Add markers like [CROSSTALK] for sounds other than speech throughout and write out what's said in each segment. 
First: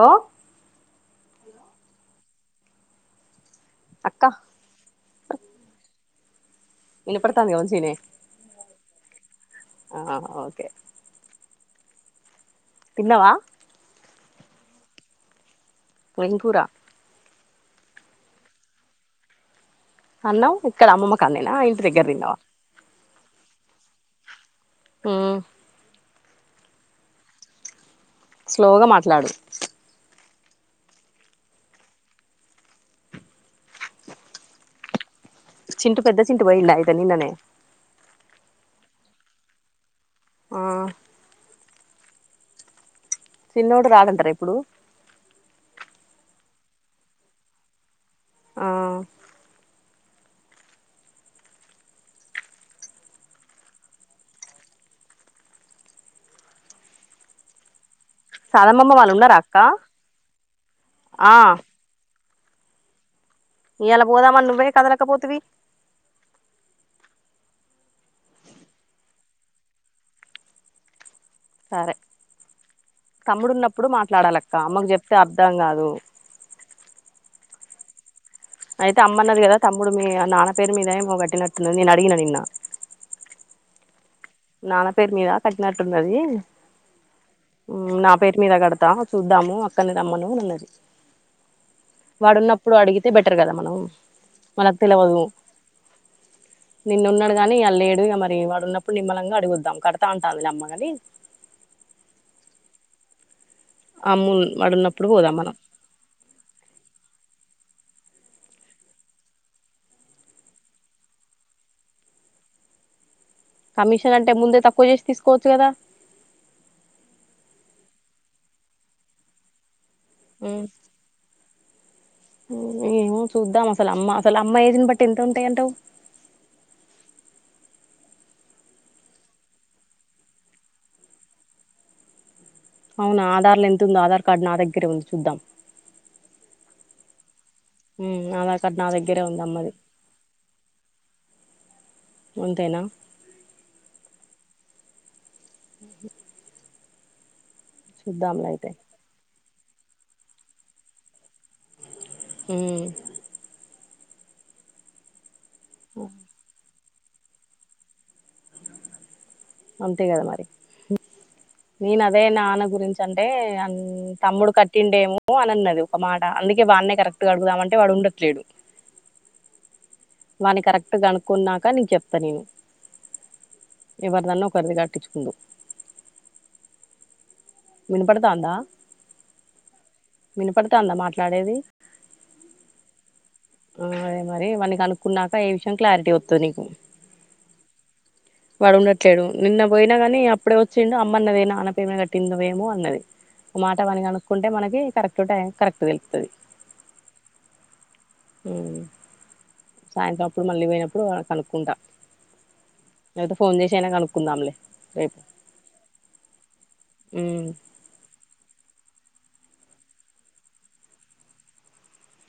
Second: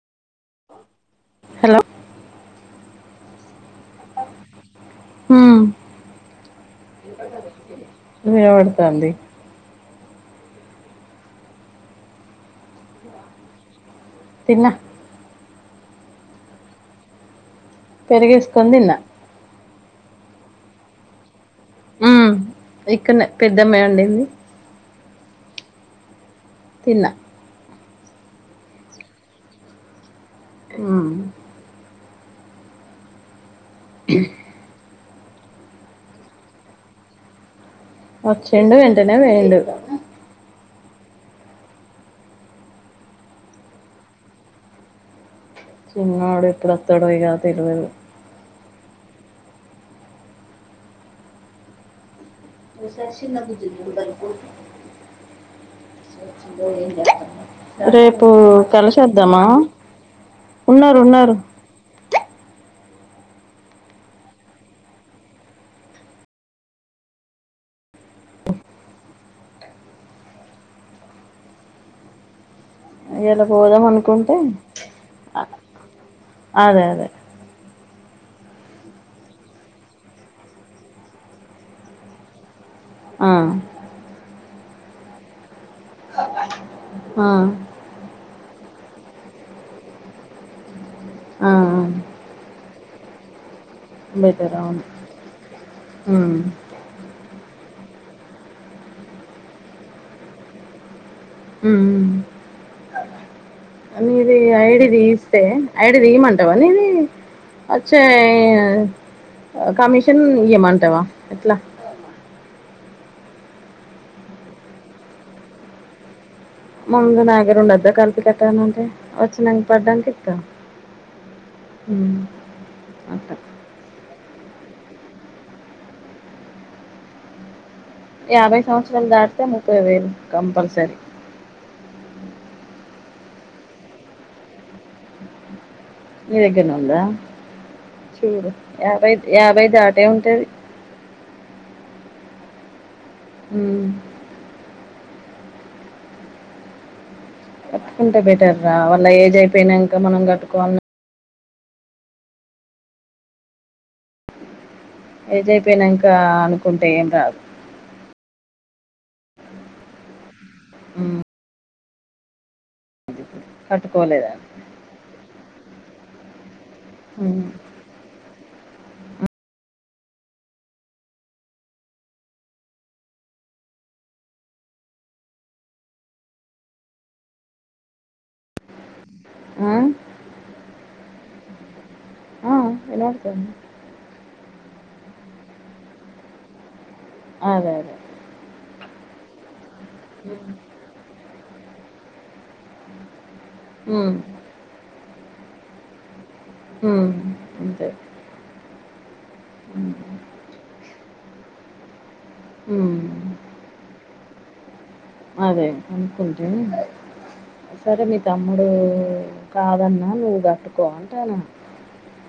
ఓ hello అక్క ఉమ్ వినపడతాంది చేనే వినపడతాంది ఆ ఓకే తిన్నవా తిన్నా ఏం కూర పెరిగేస్కొని తిన్న అన్నావ్ ఇక్కడ అమ్మమ్మ కాడ్నేన ఇంటి దగ్గర తిన్నావా ఇక్కడ పెద్దమ్మె వండింది మ్ తిన్నా స్లోగా మాట్లాడు క్రౌన్ చింటు పెద్ద చింటు పోయిండ ఐయితే నిన్ననే వచ్చిండు వెంటనే ఓయిండు ఆ చిన్నోడు రాడంటర ఇప్పుడు చిన్నోడు ఎప్పుడత్తడో ఇగ తెలువది ఆ ఓ సారి శిన్న బుజ్జి నెంబర్ ఇవ్వు రేప్ ఓ సాలమమ్మ వాళ్ళు ఉన్నారా కలిషద్దమా అక్క ఉన్నరు ఆ ఉన్నరు ఇయల పోదామని నువ్వే కదలకపోతివి సరే ఇయాల తమ్ముడు పోదాం ఉన్నప్పుడు అనుకుంటే మాట్లాడాలక్క అమ్మకు చెప్తే అర్థం కాదు అదే అదే అయితే అమ్మ అన్నది కదా తమ్ముడు మీ నాన్న పేరు మీద ఏమో గట్టినట్టున్నది నేను అడిగిన నిన్న ఆ నాన్న పేరు మీద కట్టినట్టు ఉన్నది ఆ నా పేరు మీద కడత్ దా చూద్దాము అక్కనే రమ్మను అన్నది ఆ వాడున్నప్పుడు అడిగితే బెటర్ కదా మనం బెటర్ మనకు అవును తెలవదు ఉమ్ నిన్నున్నడు కాని ఇయాళ లేేడు ఇగ మరి వాడు ఉన్నపుడు నిమ్మలంగా అడుగుద్దాం కడతా అంటాందిలే అమ్మగని ఆ అమ్ము నీది ఐడిది వాడున్నప్పుడు పోదాం దీస్తే మనం ఐడి తీయిమంటవా నీది అచ్చేయ్ కమిషన్ ఇయమంటవ ఎట్ల కమిషన్ అంటే ముందే తక్కువ చేసి తీసుకోవచ్చు కదా ముందు నా దగర ఉండద్దా కలిపి కట్టనంటే వచ్చినం వడ్డంటే ఇత్తం ఏమో చూద్దాం అసలు అమ్మ అసల్ అమ్మ ఏజ్ ని బట్టి ఎంత ఉంటయంటవ్ యాభై సంవత్సరాలు దాటితే ముప్పై వేలు కంపల్సరీ అవునా ఆధార్ల ఎంతుందో ఆధార్ కార్డు నా దగ్గరే ఉంది చూద్దాం. నీ దగ్గర్నె ఉందా చూడు ఆధార్ కార్డు నా యాభై దగ్గరే ఉంది యాభై అమ్మది దాటే ఉంటది అంతేనా ఊ ఉ ఉ కట్టుకుంటే బెటర్ రా వాళ్ళ ఏజ్ అయిపోయినంక మనం కట్టుకోం ఊ ఏజ్ ఐయిపోయినంక అనుకుంటే ఏం రాదు అంతే గద మరి ఉమ్, నేను అదే నానకు గురించి అంటే అన్ కట్టుకోలేదా తమ్ముడు కట్టిండేమో అని అన్నది ఒక మాట అందుక్ ఇగ వానే కరెక్ట్గా ఉమ్. అడుగుదామంటే వాడు ఉండట్లేడు వాని కరెక్ట్ గనుక్కున్నాక నీకు చెప్త నేను ఎవరిదన్న ఒకరిది కట్టించుకుందువ్ విన్పడతాంద? ఆ. వినపడుతాందా మాట్లాడేది. ఇనడుతుంది. ఆ అదే మరి వాన్నీ కనుకున్నాక ఏ విషయం క్లారిటీ వొత్తది నీకు. అదే అదే. వాడు ఉండట్లేదు నిన్న బొయిన కానీ అప్పుడే వొచ్చిండు అమ్మ అన్నది నాన్న పెమే కట్టింది నువేమో అన్నది. మాట వాని హ్మ్. కనుక్కుంటే మనకి కరెక్ట్ టైం కరెక్ట్ తెలుత్తది. హ్మ్. అంతే. ఉ. సాయంత్రం అప్పుడు మళ్ళీ పోయినప్పుడు ఓ అ కనుక్కుంటా. హ్మ్. లేపోతే ఫోన్ జెసి ఐన కనుకుందాం లె రేపు. అదే అనుకుంటే ఉమ్ సరే మీ తమ్ముడూ ఊ. కాదన్నా నువ్వు గట్టుకో అంటన.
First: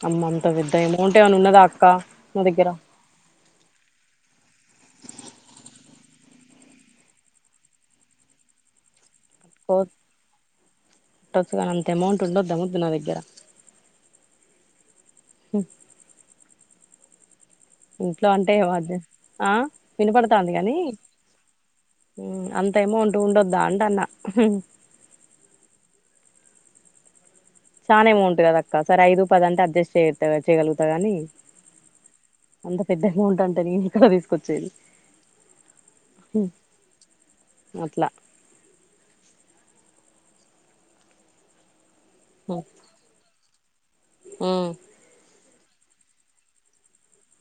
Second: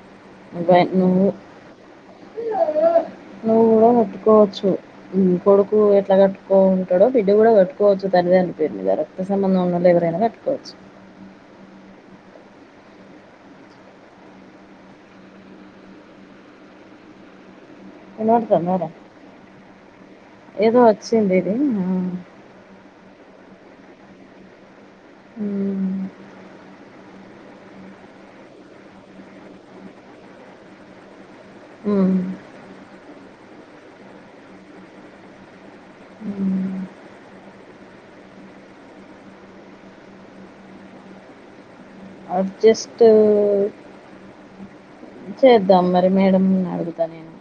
అమ్మ అంత వెద్ద ఏమోంటేమన్న ఉన్నదా అక్క ని దగ్గర. నువ్వు కూడా గట్టుకోవచ్చు ఇ కొడుకు గ. ఎట్లా కట్టుకోంటాడొ బిడ్డ కూడా గట్టుకోవచ్చు తల్లి జనిపోయింది గద. రక్త సంబంధం ఉన్నోళ్లు ఎవరైనా గట్టుకోవచ్చు. ఏమోంటుండొద్దా ఉండొద్ద ముద్దు నా దగ్గర హు. ఇంట్లో అంటే వినపడుతుందారా? వద్దె ఆ వినపడుతాంది కనీ ఏదో వచ్చింది ఇది. ఆ! ఉమ్ అంతేఎమోటు. టుండోదాంటన్న. ఉమ్. ఛానెమోంటూ గద అక్క సరె ఐదు పదంటే అజ్జేస్ చేత్తగ చేయగలుగుత గనీ. ఉమ్. పెద్దగా ఉంటాంటే నేను ఇక్కడ తీసుకొచ్చేది. హ్మ్. అట్లా. అడ్జస్టు ఊ. ఉమ్ చేద్దాం మరి మేడం ను అడుగుత నేను.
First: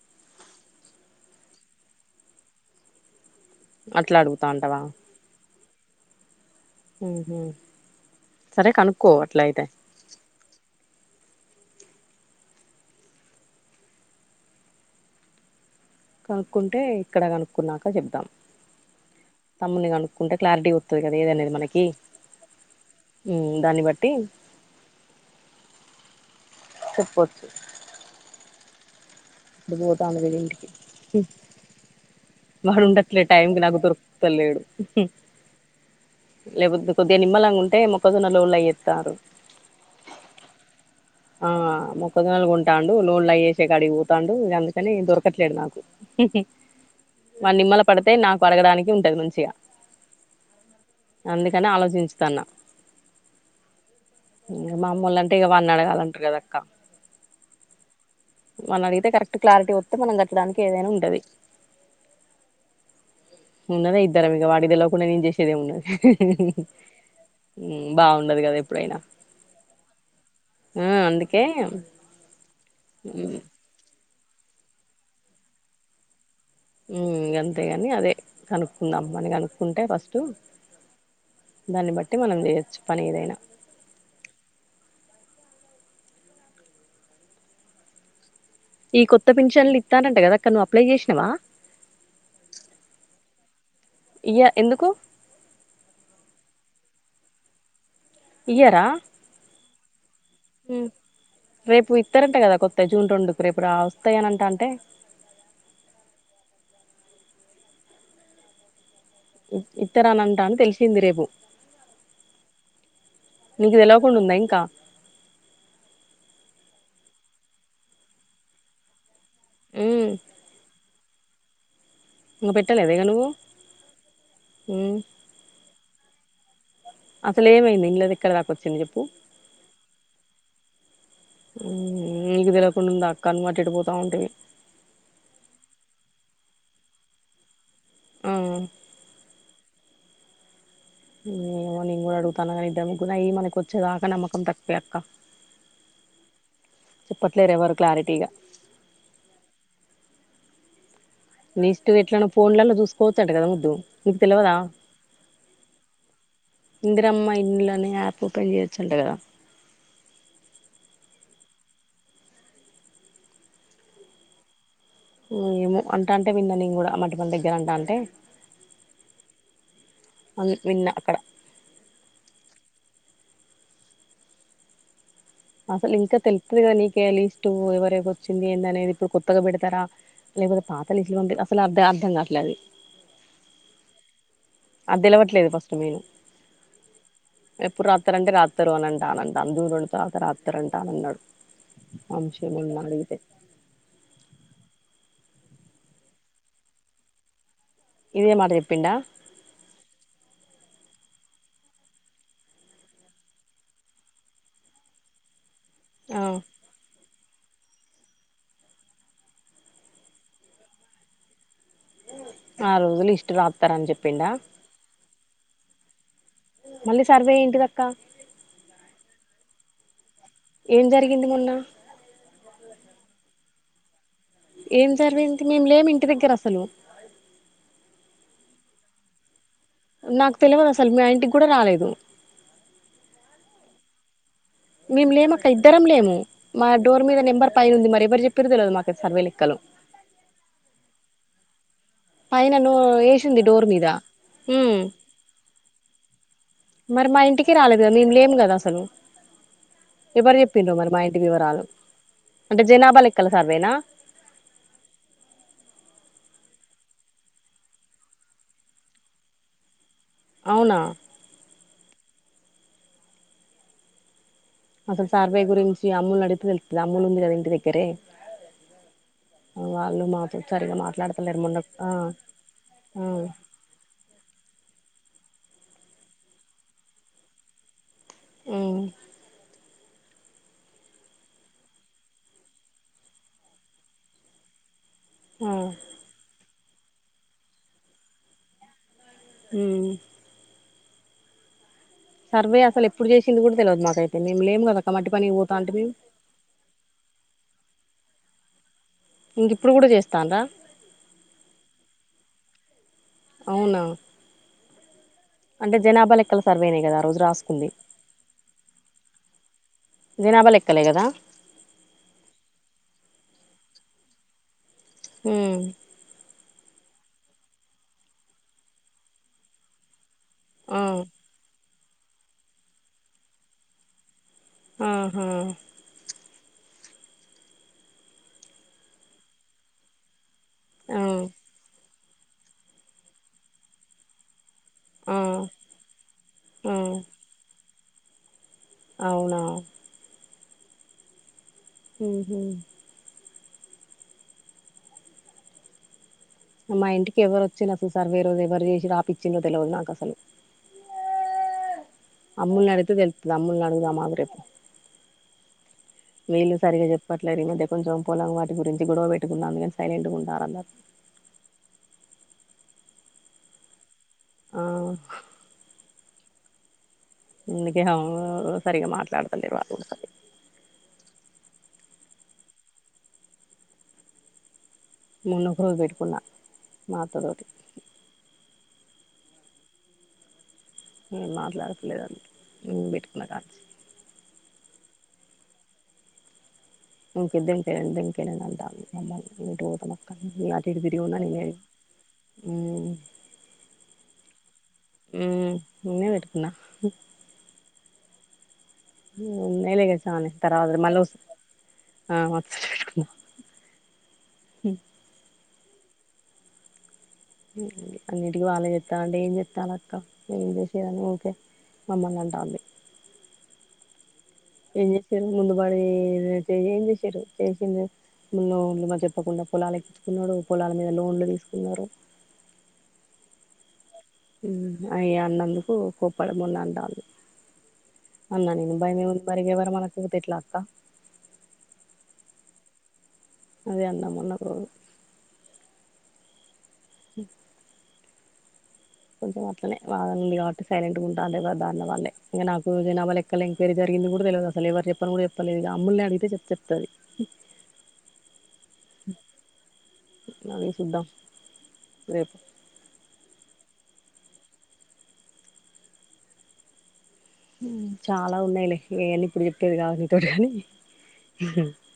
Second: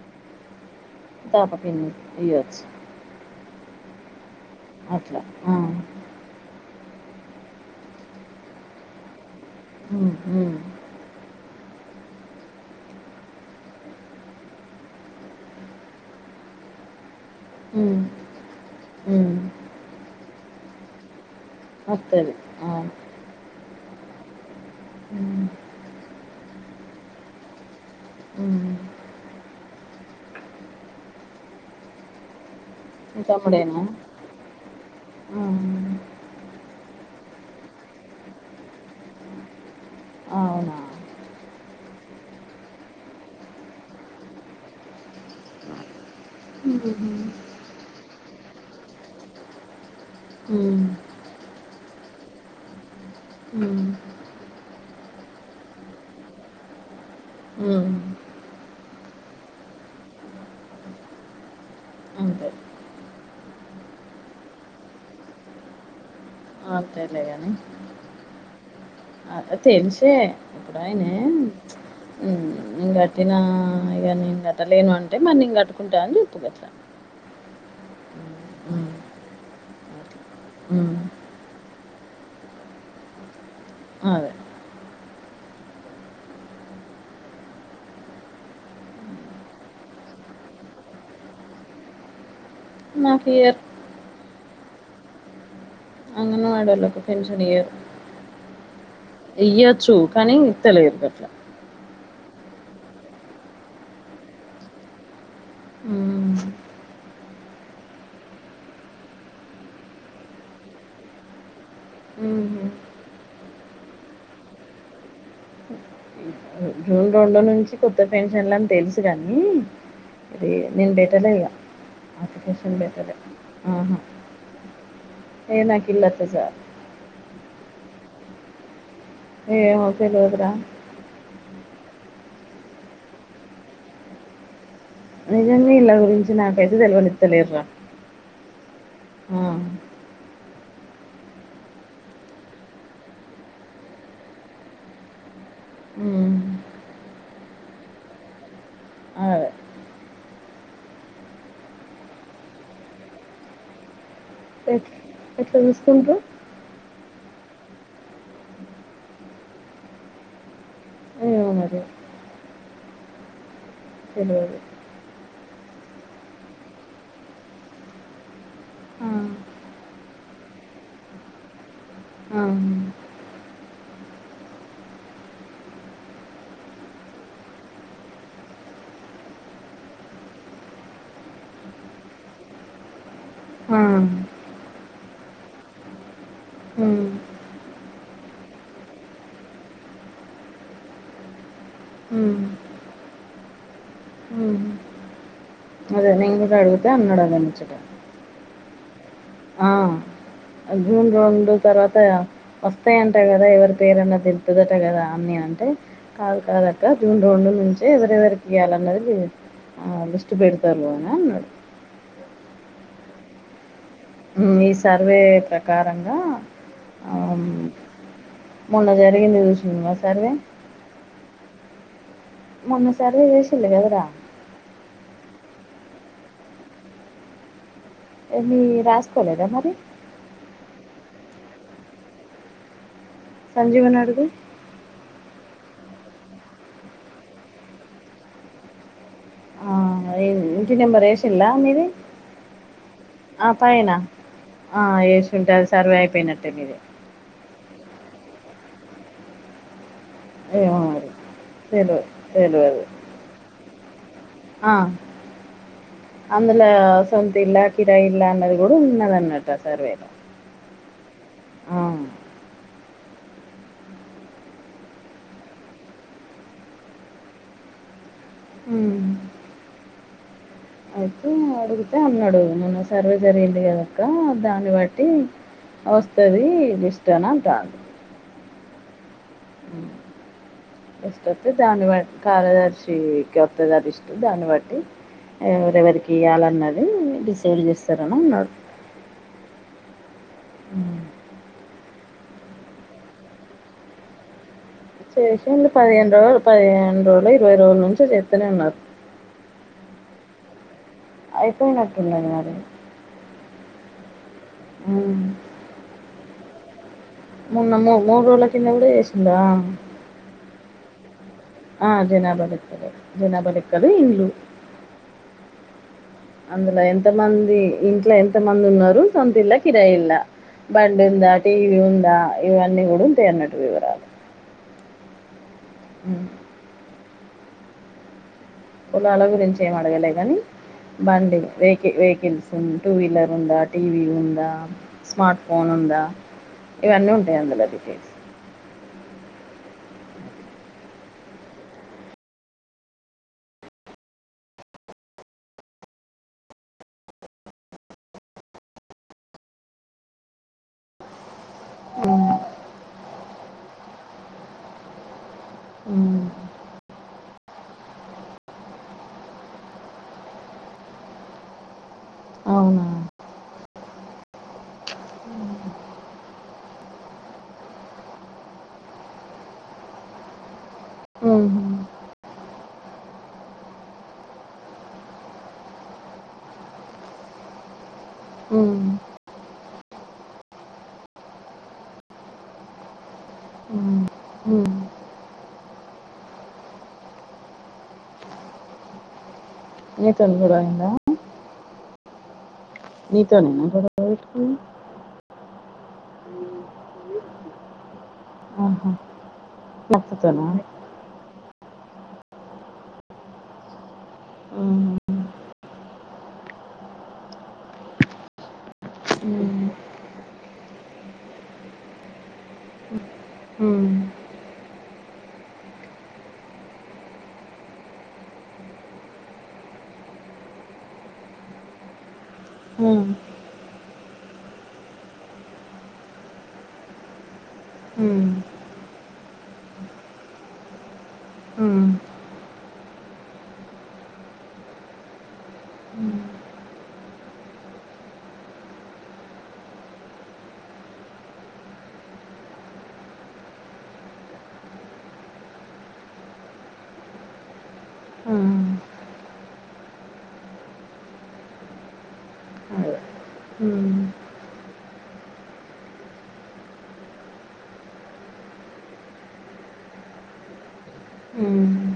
తాప కిన్ని ఇయ్యచ్చు. అట్లా అడుగుతా ఉంటావా. ఆ. హు హు సరే కనుకోవర్. ఉమ్. కనుక్కుంటే ఇక్కడ కనుక్కున్నాక ఉమ్, జెప్దాం. ఉమ్. తమ్ముని కనుక్కుంటే క్లారిటీ వొత్తది గద ఎదనేది. మనకి వస్తుంది ఆ. ఉమ్ దాన్ని బట్టి. అ చెప్పచ్చు. ఉమ్. ఇది బొత అన్నది విజే ఇంటికి. వాడు మీ ఉండట్లే టైం కి నాకు తమ్ముడేనా దొరుకుతలేడు ఉమ్. ఆ. లేపోదే కొద్దిగా నిమ్మలాంగా ఉంటే మొక్కజొన్నలు లూలా జెతార్రు. అవునా. ఆ. అ మొక్కజొన్నలు కొంటాండు నుల్లా ఏషే కాడికి వొతాండు ఇగ అందుకనే ఇ దొరకట్లేదు నాకు హు హు. ఉమ్, వాడు నిమ్మల పడితే నాకు అడగడానికి ఉంటది మంచిగా. ఉమ్, అందుకనే ఆలోచించుతన్న. ఉమ్ మమ్మోలంటే ఇగ వాన్ని అడగాలంటారు గద అక్క. ఉమ్. వన్నడిగితే కరెక్ట్ క్లారిటీ వస్తే మనం కట్టడానికి ఏదైనా ఉండది అంతే ఉన్నదే ఇద్దరం ఇగ వాడికి లేవకుండా నేను చేసేదే ఏం ఉన్నది అంతేలే అని ఉన్నది కదా ఎప్పుడైనా అద తెచ్చే ఆ అప్పుడయినే అందుకే ఇంకటిన ఉమ్ ఇగ నేన్ గట్టలేను అంటే మరి ఇగ నేన్ కట్టుకుంట అని ఉమ్ అంతేగాని అదే ఉమ్, కనుక్కుందాం మని కనుక్కుంటే ఫస్ట్ ఉమ్ దాన్ని బట్టి మనం చేయొచ్చు పని ఏదైనా అదే ఈ కొత్త పెన్షన్లు ఇత్తారంట కదా అక్క నువ్వు అప్లై చేసినవా మా ఫియర్ ఇయ్య ఎందుకు మా ఆడోళ్ళుకు పెన్షనీయ్యరు ఇయ్యరా ఇయ్యొచ్చు కానీ ఇతలేరు అట్లా ఇస్తారంట కదా కొత్త జూన్ రెండుకు రేపుడు వస్తాయ అని అంట అంటే ఉమ్. ఇతరనంటా అని తెలిసింది రేపు నీకు తెలివకుండా ఉందా ఇంకా జూన్ రెండు నుంచి కొత్త పెన్షన్లని తెలుసు కానీ ఉమ్ ఇ నేను తెనైగా ఇంక అషన్ పెట్టలేదా ఇగ బద నువ్వు ఆహా ఉమ్ ఏనకి అసలు ఏమైంది ఇంట్లో దిక్కడి దకొచ్చింది చెప్పు ఏమో తెలవదు రా నీకు తెలవకుండా ఉంద అక్క అను మట్టిడి పోతా ఉంటవి నిజంగా ఇళ్ల గురించి నాకైతే తెలివనిత్తలేర్ రా ఆవు ఏమో నేను కూడా అడుగుతాను కానీ ఇద్దకు అయి మనకి వచ్చేదాకా నమ్మకం తక్వే అక్క ఉమ్ చెప్పట్లేరు ఎవరు క్లారిటీగా అదే నేష్ట్ ఎట్లాన్నా ఫోన్లలో చూసుకోవచ్చ అంట కదా ముద్దు నీకు తెలియదా ఎట్- ఎట్లా చూసుకుంట్రూ ఇందిరమ్మ ఇళ్లనే యాప్ ఓపెన్ చేయొచ్చుంట కదా ఏమో మరి ఏదో ఉంది ఏమో అంట అంటే విన్నా నేను కూడా మటి మన దగ్గర అన్టంటే ఆ, అదే విన్నా అక్కడ ఆ. అసలు ఇంకా తెలుతది కదా నీకే లీస్ట్ ఎవర వచ్చింది ఏందనేది ఇప్పుడు కొత్తగా పెడతారా లేకపోతే పాతలిస్టులు ఉంటాయి అసలు అర్ధ అర్ధం కావట్లే అది ఆ అదేలవట్లేదు ఫస్ట్ మేన్ హ్మ్. ఎప్పుడు రాత్తరంటే రాస్తారు అని అంట ఆనంట అందుెండు త రాత రాస్తారంటే అనన్నాడు వంశీ నీన్నడుగుతే ఉహు అదే నినన్ గుడ అడుగుతే అన్నాడడముచ్చుట ఇదే మాట చెప్పిండా ఆ జూన్ రెండు తర్వాత వస్తాయంట కదా ఎవరి పేరన్నా తేలుతది కదా అని నేను అంటే ఆ కాదు కాదు అక్క [UNINTELLIGIBLE] నుంచే ఎవరెవరికి ఇయాల అన్నది ఆ లిస్ట్ పెడతారు అని అన్నాడు ఆ రోజులు లిస్ట్ రాతరు అని చెప్ మీ సర్వే ప్రకారం మళ్ళీ సర్వే ఎంటి దక్క మొన్న [UNINTELLIGIBLE] సర్వే ఏం జరిగింది మొన్న మొన్న సర్వే చేశిల్లు కదా ర ఏం కర్రీ జరిగింది మేము లేము ఇంటి దగ్గర అసలు రాస్ కొలేర మరి నాకు తెలియదు అసలు మా ఇంటికి కూడ రాలేదు సంజీవనన్ అడుగు మేము లేమక్క ఇద్దరం లేము మా డోర్ మీద నెంబర్ పైన ఉంది మరి ఎవ్వరు చెప్పారో తెలవదు మా సర్వే లెక్కలు ఆ ఇంటి నెంబర్ ఎషిల్ల మీది పైన ను ఎసింది ఆ డోర్ మీద పైన ఉమ్ ఆ వేసుంటే సర్వే అయిపోయినట్టే మీది ఇంటికే రాలేదు మేము లేము కదా అసలు ఎవరు చెప్పిండ్రో మరి మా ఇంటి వివరాలు తెల్వదు అంటే తెల్వదు జనాభా లెక్కల సర్వేనా ఆ అం ఇలా సొంత ఇల్ల కిరాయి ఇల్ల అన్నది కూడా ఉన్నద అన్నమాట సర్వేలో అవునా ఆ అసలు సార్వై గురించి అమూలు నడిగితే తెళ్తుంది అమూల్ ఉంది కదా ఇంటి దగ్గరే హు వాళ్ళు మాతో సరిగా అయితే మాట్లాడతలేరు మొన్న ఆ అడిగితే అన్నాడు నిన్న ఆ సర్వే జరిగింది కదక్క దాన్ని [UNINTELLIGIBLE] వస్తది నిష్టనంత ఉమ్ [UNINTELLIGIBLE] కారదర్శికి వత్తది ఆ లిస్ట్ దాని బట్టి ఆ ఎవరెవరికి ఇయ్యాలి అన్నది డిసైవ్ చేస్తారని అన్నాడు హు ఉ సర్వే అసలు ఎప్పుడు చేసింది కూడ తెలివదు మాకైతే మేము లేము కదా కమట్టి పనికి పోతా [UNINTELLIGIBLE] అంటే మేము పదిహేను రోజులు పదిహేను రోజులు ఇరవై రోజుల నుంచి చేస్తనే ఉన్నారు ఇంక ఇప్పుడు కూడ చేస్తాన్ర అయిపోయినట్టు ఉంది నాది అవునా అంటే జనాభా లెక్కల సర్వేనే కదా రోజు రాసుకుంది మొన్న మూ మూడు రోజుల కింద కూడా చేసిందా జనాభా లెక్కలే కదా ఆ జనాబ లెక్కలు జనబ లెక్కలు ఇండ్లు హు అందులో ఎంతమంది ఇంట్లో ఎంత మంది ఉన్నారు సొంతిల్ల కిరాయిల్ల ఆ బండి ఉందా టీవీ ఉందా ఇవన్నీ కూడా వుంటాయి అనట్టు వివరాలు ఆహా హ కులాల గురించి ఏం అడగలే గాని ఆ బండి వెహికల్స్ ఉ టూ వీలర్ ఉందా టీవీ ఉందా ఆ స్మార్ట్ ఫోన్ ఉందా ఆ ఇవన్నీ ఉంటాయి అందులోది అవునా ఉ హు మా ఇంటికి ఎవరు వచ్చిర్రో అసలు సర్వే రోజు ఎవరు చేసి రాపిచ్చిడ్రో తెలవదు నాకు అసలు అమ్ముల్ నడుగుతే తెలుత్తది అమ్ముల్ నడుగుదాం అగు రేపు వీళ్ళు సరిగా చెప్పట్లేదు ఈ మధ్య కొంచెం పొలం వాటి గురించి గొడవ పెట్టుకుంద అందుకని సైలెంట్గా ఉంటారందరు అవునా ఆ అందుకే సరిగా మాట్లాడతలే వాల్లు కూడా సరి మొన్న ఒకరోజు పెట్టుకున్నా మాత్త తోటి మాట్లాదాతలేదు అది నువ్ బెట్టుకున్న కాంచి ఇక దంకంకంటా [UNINTELLIGIBLE] ఎటు పోతనక్క నీతో నేను గొడవ అటు ఇటు అయిందా తిరిగి ఉన్న నేను ఏడు నీతోనే నా గొడవ పెట్టుకుంది ఉమ్ నేనే పెట్టుకున్న ఆహా. ఉన్నాయిలే ఇగ మీ చానే అత్తతోనా తర అ మలస ఆ మ హ అన్నింటికిీ వాళ్ళే చెస్తా అంటే ఏం చెస్తాల అక్క ఏం చేసేదని ఊకే మమ్మల్ని అంటాంది ఏం చేసిర్రు ముందు బడి ఏం చేసిర్రు చేసింది లోన్లు మా చెప్పకుండా పొలాలు ఎక్కించుకున్నడు పొలాల మీద లోన్లు తీసుకున్నరు అయ అన్నందుకు కోప్పడమొన్న అంటాంది అన్న నేను భయమేముంది మురిగేవర మనకుతట్లా అక్క అదే అన్న మొన్న ఓ ఉ కొంచెం అట్లనే వాదన ఉంది కాబట్టి సైలెట్గా ఉంట దారిన వాళ్ళే ఇంకా నాకు జనాభా లెక్కల ఎంక్వైరీ జరిగి ఇది కూడా తెలియదు అసలు ఎవరు చెప్పని కూడా చెప్పలేదు ఇక అమ్ముల్ని అడిగితే చె చెప్తది ఆ అడిగి చూద్దాం రేపు చాలా ఉన్నాయిలే ఏవన్నీ ఇప్పుడు చెప్పేది కావు నీతోటి కాని అదే.